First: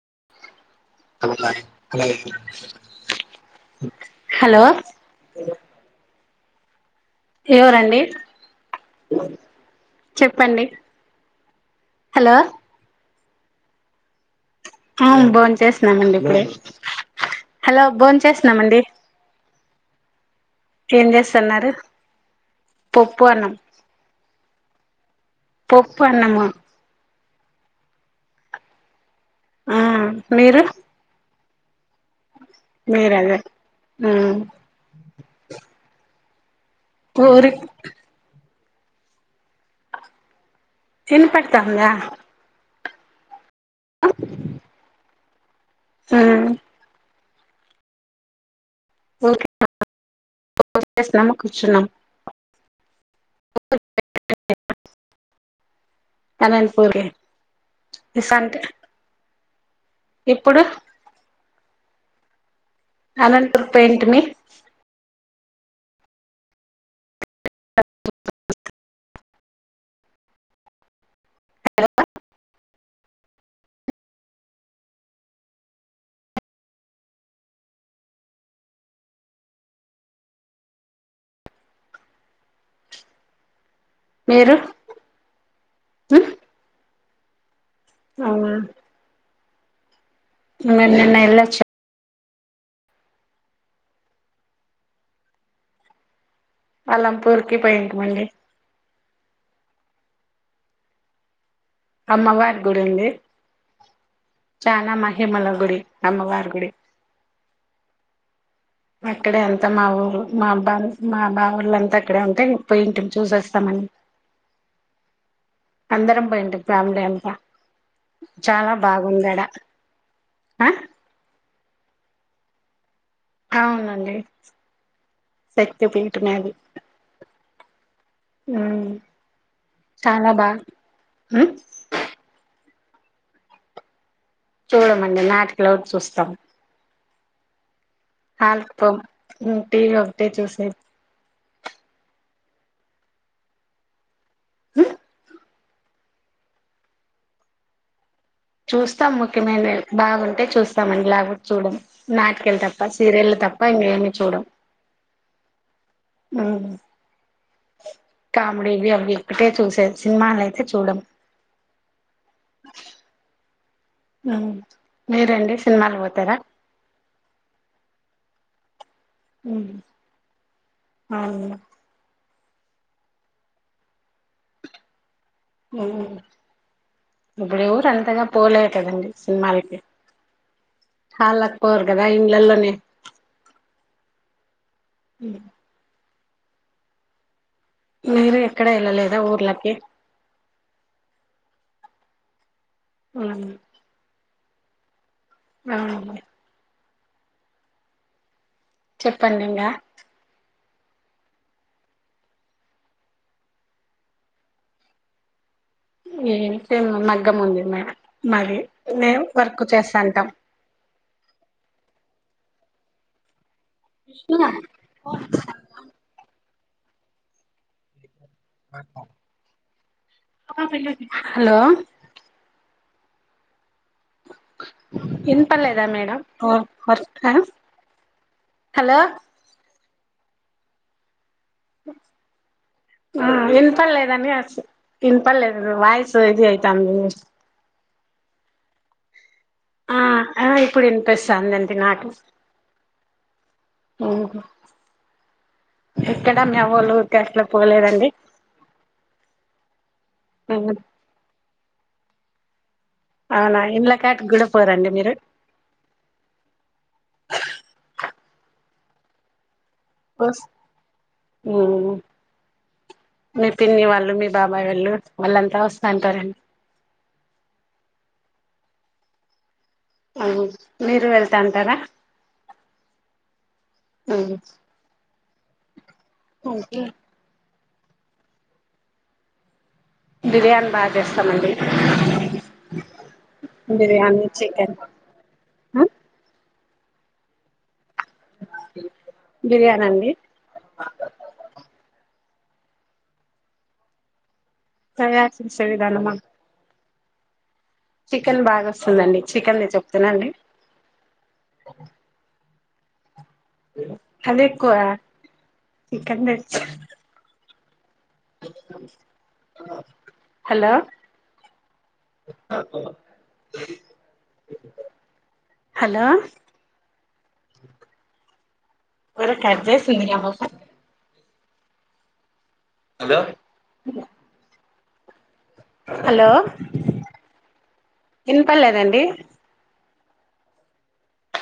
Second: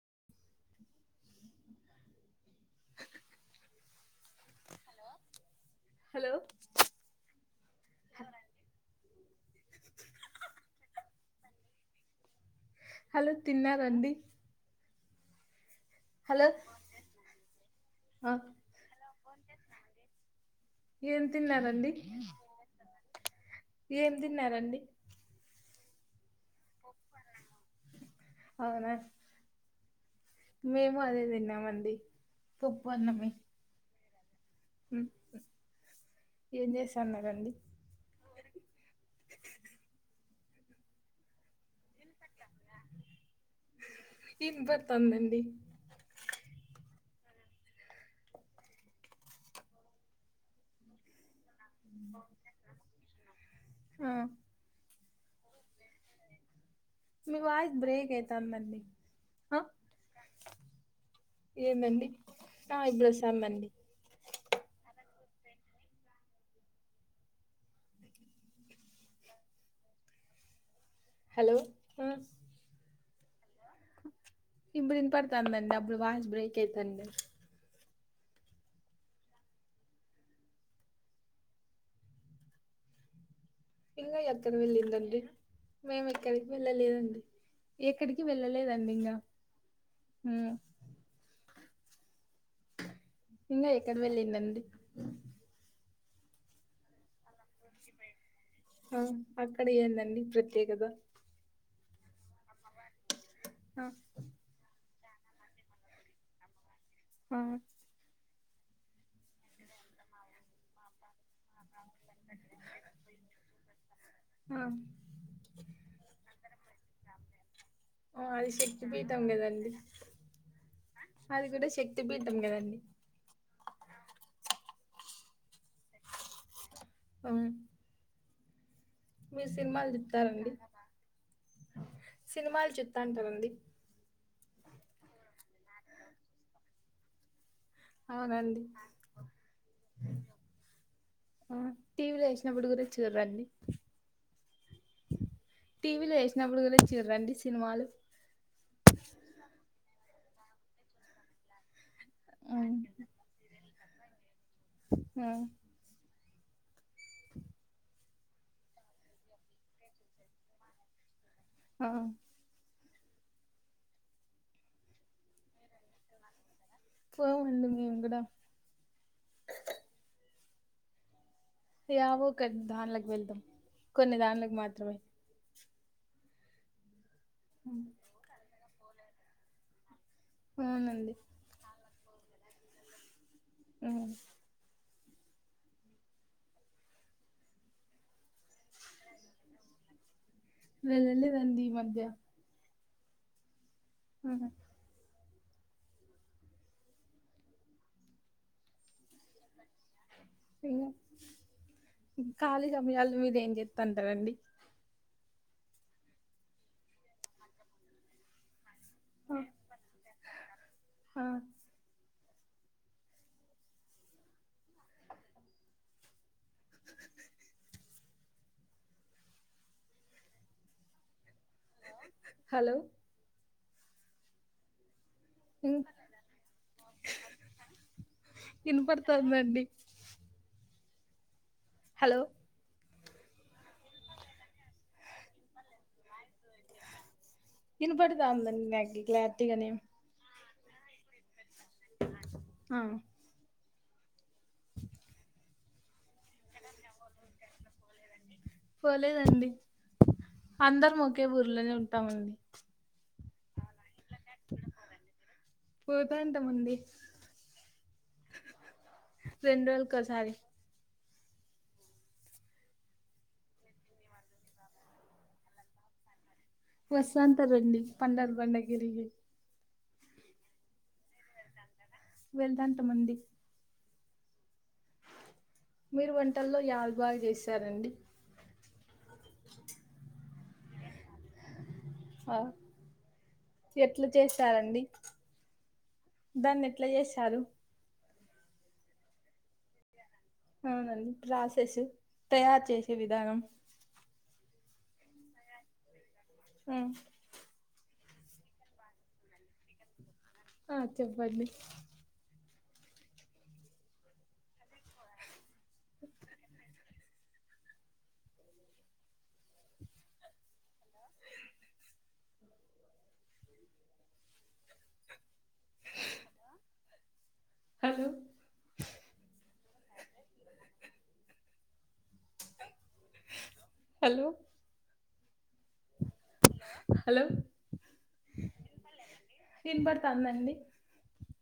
[unintelligible] Hello hello ఎవరండి చెప్పండి hello hello తిన్నా రడి బా చేస్త చ్చినామండి ఇప్పుడే హలో బోం ఆ చేస్తున్నామండి ఏం చేస్తున్నారు తిన్నారండి పప్పు అన్నం ఏం తిన్నారండి పోప్పు అన్నం అవునా ఆ మీరు మేము అదే తిన్నాం మండి పప్పు అన్నమే హ్మ్ హ్మ్ ఏం ఊరి చేస్తాన్నరండి వినపడుతాంద ఇన్ బడతాంది డి హ్మ్ [unintelligible] కుచ్చునాం [inaudible] ఆ [unintelligible] మీ వాయి బ్రేక్ అయితాండి ఆ ఇప్పుడు ఏందండి ఆ ఇప్పుడు అనంతపుర్ వస్తాందండి పొయింటి మీ హలో ఇప్పుడున్ పడుతానండి అప్పుడు వాయిస్ బ్రేక్ అయితండి ఇంకా ఎక్కడ మీరు వెళ్ళింరండ్రి మేము ఉమ్ ఎక్కడికి వెళ్ళలేదండి అలి ఎక్కడికి వెళ్ళలేదండి ఇంకా మేం నిన్నెల్లొచ్చాం ఇంకా ఎక్కడ వెళ్ళింరండ్రి అలంపూర్కి పోయింటిమండి ఆ అక్కడ ఏందండి ప్రత్యేకత అమ్మవా గుడి ఉంది ఆ చాలా మహి హిమల గుడి అమ్మవార్ గుడి ఆ అక్కడే అంతా మా ఊ మా అబ్బా మా బా వాళ్ళంతా అక్కడే ఉంటే పోయి ఇంటి చూసేస్తామని ఆ పోయింటిమి ఫ్యామిలీ అంత ఆఓ అది శక్తి పీఠం గదండి ఆ అది కూడా శక్తి పిటాం కదండి అ అవునండి శక్తి పీఠమే అది అ ఉ మీరు సినిమాలు చెప్తారండి ఉమ్ సినిమాలు చు ఎ అంటారండి చూడమండి నాటికిలడ్ చూస్తాం. అవునండి హల్ టీవీ ఒకటే చూసేది ఆ టీవీలో వేసినప్పుడు కూడార చూరండి టీవీలో వేసినప్పుడు గురించి రండి సినిమాలు. చూస్తాం ముఖ్యమైన బాగుంటే చూస్తామండి లేకుంటే. చూడం నాట్కెలు తప్ప సీరియల్ తప్ప పైని చూడం అ ఆ కామెడీ ఇవి అవి ఇక్కటే చూసే సినిమాలు అయితే చూడం. ఆ మీరండి సినిమాలు పోతారా పోమడింది మీము కూడా అవును యావో కొద్ద దాన్కి వెళ్దాం కొన్ని దాన్లకు మాత్రమే. అ ఇప్పుడే ఉమ్. ఊరు అంతంగా పోలే కదండి సినిమాలకి అవునండి అదా ఇండ్లలోనే అ అ మీరు ఎక్కడ వెళ్ళలేదా ఊర్లకి వెళ్ళళదండి ఈ మధ్య అవునా ఆ ఆవును చెప్పండి ఇంకా ఇకా ఖాళీ సమయాలు మీద ఏం చేస్తా అంటారండి ఏం సేమ్ మగ్గం ఉంది మేడం మరి మే ఆ! వర్క్ చేస్తా అంటాం ఆ నా హలో హలో హ్మ్. వినిపర్లేదా మేడం హలో ఇనపడుతోందండి. హలో వినపర్లేదని అ వినపర్లేదుం వాయిసు ఇది అవుతుంది ఇని పడుదా అందనిగ కల పటిగానే ఆ ఆ ఇప్పుడు వినిపిస్తా అంది. పె నాట ఆ! అఓ ఎక్కడ మీ అవ్వాలా కి ఉరికి పోలేదండి పోలేదండి అందర మొకే ఊర్లో నే ఉంటాం తమింది అవునా ఎం కాట కూడా పోరండి మీరు పోతా రెండు రోజులకు సారి మీ పిన్ని వాళ్ళు మీ బాబాయ్ వాళ్ళు వాళ్ళంతా వస్తాంటారండి. వస్తంత రండి పండారు బండగిరికి అవు మీరు వెళ్తా అంటారా. వెళ్దంతమంది అ మీరు వంటల్లో యాజ బాగా చేసి సరే అండి బిర్యానీ బాగా చేస్తామండి. ఆ ఎట్లు బిర్యానీ చికెన్ చేశారండి దాన్ని ఎట్లా చేస్తారు బిర్యానీ అండి అవునండి ప్రోసేసు తయారు చేస విధానం తయారు చేసే విధానమా. ఆ చికెన్ బాగా వస్తుందండి చికెన్ నే చెప్తున్నా అండి ఆ చెప్పండి అద ఎకు చికన్ మర్చ హలో హలో హలో కద శూన్యము హలో హలో హలో హలో వినపడలేదు అండి కందండి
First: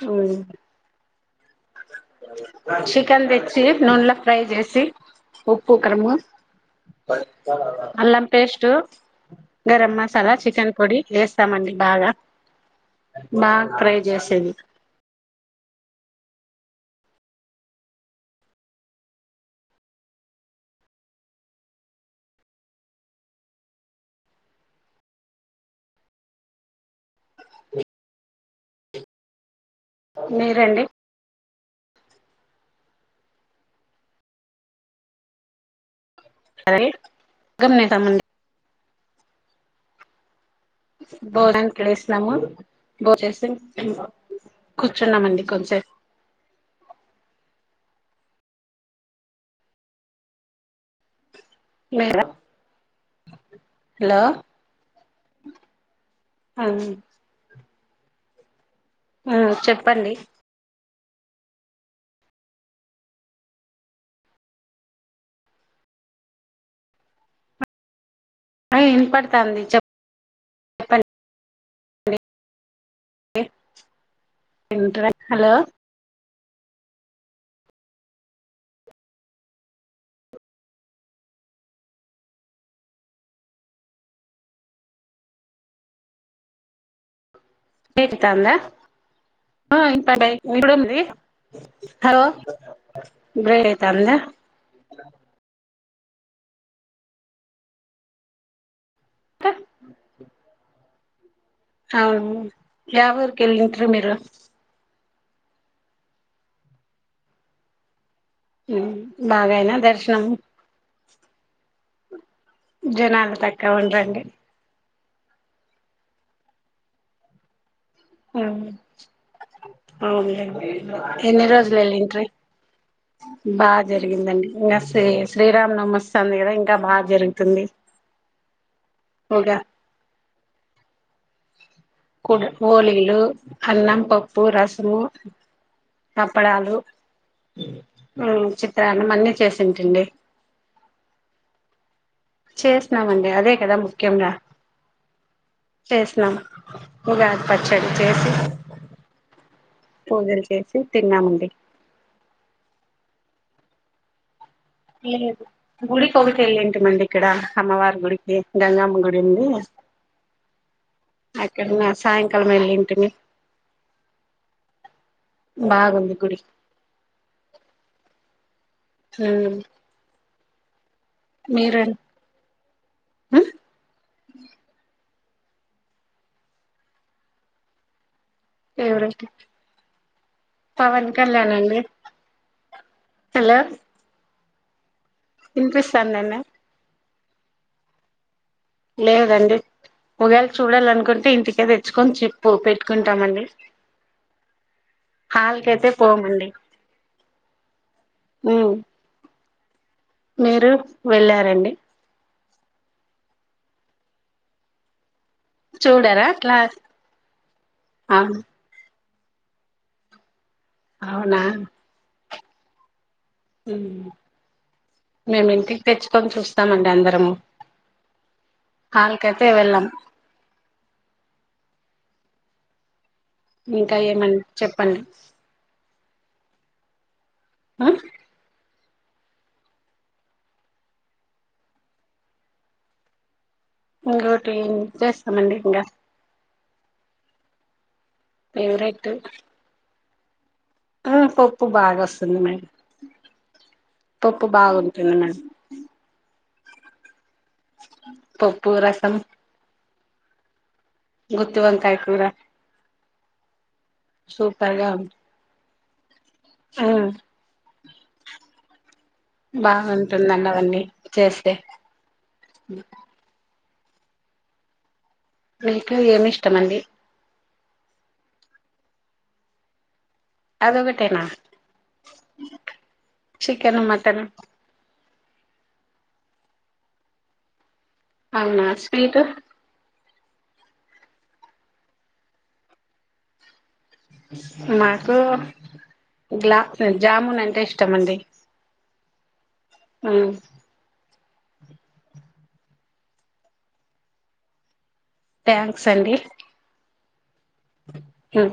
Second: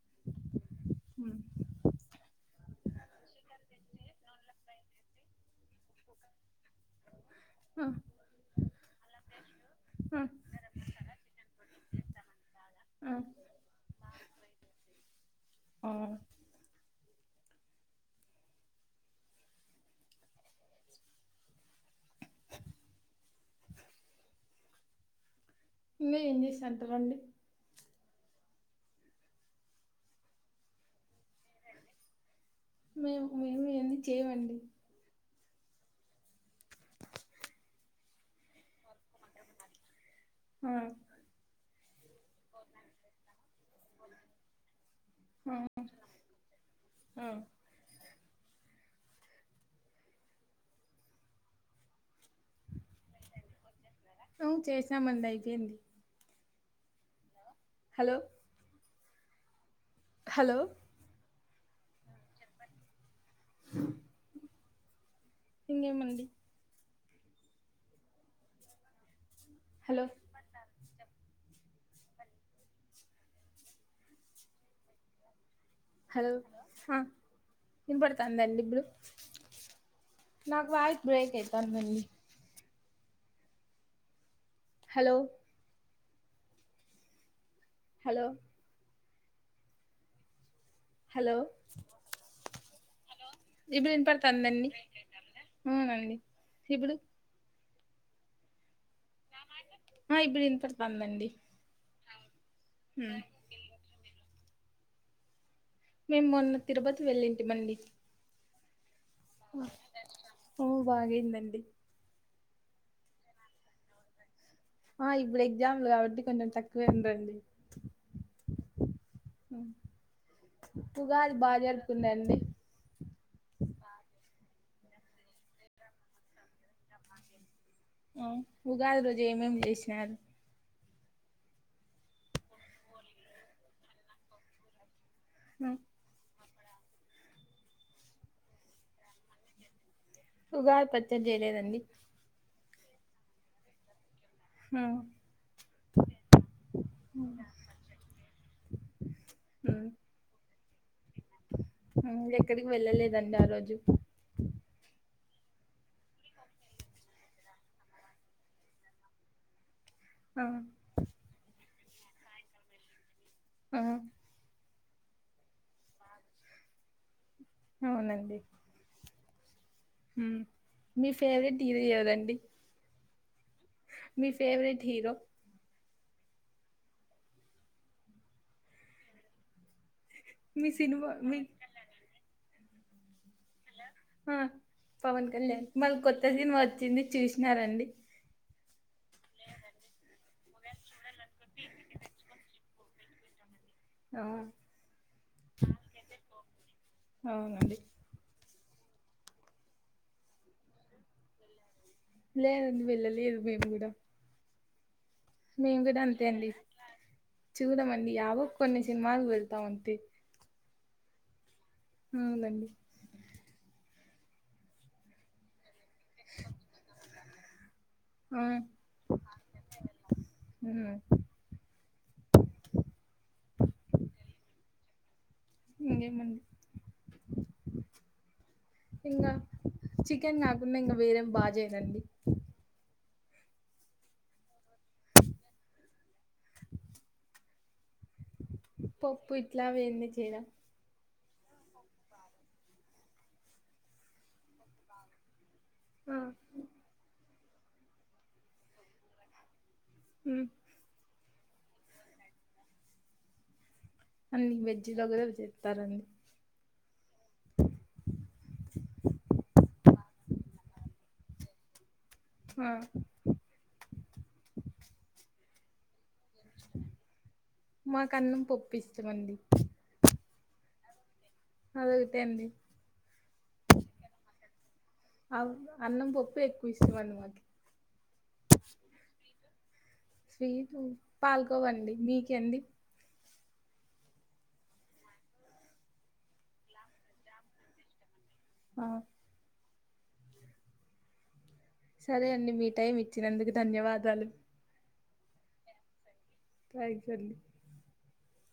మ్మ్ తెచ్చి నూనెలో ఫ్రై చేసి ఉప్పు కరము ఆ అల్లం పేస్ట్ గరం ఆ మసాలా చికెన్ పొడి వేస్తామండి బాగా ఆ బాగా ఫ్రై చేసే ఆ ఇంకా ఏం చే సెంటర్ అండి మీరండి మేము మేము ఏన్ని చేయవండి సరే గమ నతముంది ఆ బో ఇక్కడ వేస్తుినాము బోసి కూర్చున్నామండి ఆ కొంచెసేపు ఆ మేడం అ చేసామంది అయిపోయింది అ హలో ఆ చెప్ప హలో ఇంకేమండి అ ఇ పటి చెప్ హలో హలో హలో ఇన్నపడతండి అండి ఇప్పుడు నాకు వాయిస్ బ్రేక్ అవుతాంది హలో కేంటి హలో త అందా ఆ ఇంతడే ఇప్పుడ హలో హలో బ్రేక్ ఇప్పుడు అయితాందా వినబాడతంద అండి అవునండి ఇప్పుడు అ ఆ ఇప్పుడు ఇంతటి పందండి అవును వఊర్కెలింతీ మీరు మేము మొన్న తిరుపతి వెళ్ళింటి మళీ హ బాగాయినా దర్శనం బాగాయిందండి జనాలు తక్కువ ఉండండి ఆ ఇప్పుడు ఎగ్జామ్లు కాబట్టి కొంచెం తక్కువేండ రండి అవునులేండి ఉగాది ఎన్ని బాగా రోజులు వెళ్ళంట్ర జరుపుకున్నారండి బాగా జరిగిందండి శ్ర శ్రీరామ్ నమస్ంది కదా ఇంకా బాగా జరుగుతుంది ఆ ఉగాది రోజు ఉగా ఏమేమి చేసినారు కు ోలీలు అన్నం పప్పు రసము మ అప్పడాలు చిత్రాన్నం అన్నీ చేసింటండి ఉగాత్పత్యం చేయలేదండి చేస్తున్నామండి అదే కదా ముఖ్య రా చేస్తినం ఉగాది పచ్చడి చేసి పూజలు చేసి తిన్నామండి ఎక్కడికి వెళ్ళలేదు రంట రోజు గుడికి ఒకటి వెళ్ళింటిమండి ఇక్కడ అమ్మవారి గుడికి గంగామ్మ గుడి ఉంది అక్కడన్నా సాయంకాలం వెళ్ళింటిని ఆ బా గుందు గుడి అవునండి హ హ మీ ఫేవరెట్ ఇవీ ఎవదండి హీరో? ఎవరుైతే మీ పవన్ సినిమా మీ కళ్యాణ అండి హలో ఆ పవన్ కళ్యాణ్ మళ్ళ కొత్త వినిపిస్తాందండి సినిమా వచ్చింది చూసినారంండి లేదండి ముగాలు చూడాల అనుకుంటే ఇంటికే తెచ్చుకొని చెప్పు పెట్ పెట్టుకుంటామండి ఆ! హాల్కైతే పోమండి అవునండి. ఆ మీరు వెళ్ళారంండి లేదండి వెళ్ళలేదు మేము కూడా మేము కూడా అంతే చూడరా అండి క్లాస్ చూదామండి అవును యావో కొన్ని సినిమాలు వెళ్తా ఉంతి అవునా అవునండి మేమింటిక్ తెచ్చుకొని చూస్తామండి అందరము ఆ! హల్కౖతె వెళ్లం హ్మ్. ఇంకా ఏమన్న చెప్పండి [inaudible] ఇంగా చికెన్ కాకుండా ఇంకా వేరేం బాగాజెసరండి ఇంకోటి చేస్తామండి ఇంగా ఫేవరెట్ పప్పు ఇట్లా వెేన్నెచ ఏద ఆ పప్పు బాగా వస్తుంది మేం పప్పు బాగుంటుంది మేం ఆహ్ పప్పు రసం హ్మ్ గుత్తి వంకయకుర అన్ని వెజ్జ్లో కుడా చెత్ పరంద్ హ్మ్ బాగుంటుంది అండి అవన్నీ చేస్తే ఆ మీకు ఏమిష్టమండి మా కన్నం పప్పిస్తమండి అద ఒకటేనా అదొకటె అండి చికెను మటను అవున్ అన్నం పప్పె ఎక్కువ ఇష్టం అన్నవ్ అవునా స్వీటు స్వీట్ పాల్కొవండి మీకంది మాకు గ్లాస్ జాముూన్ అంటే ఇష్టమండి ఆ హ్మ్ సరే అండి మీ టైం ఇచ్చినందుకు ధన్యవాదాలు థ్యాంక్స్ అండి థంక్స్ అండి హ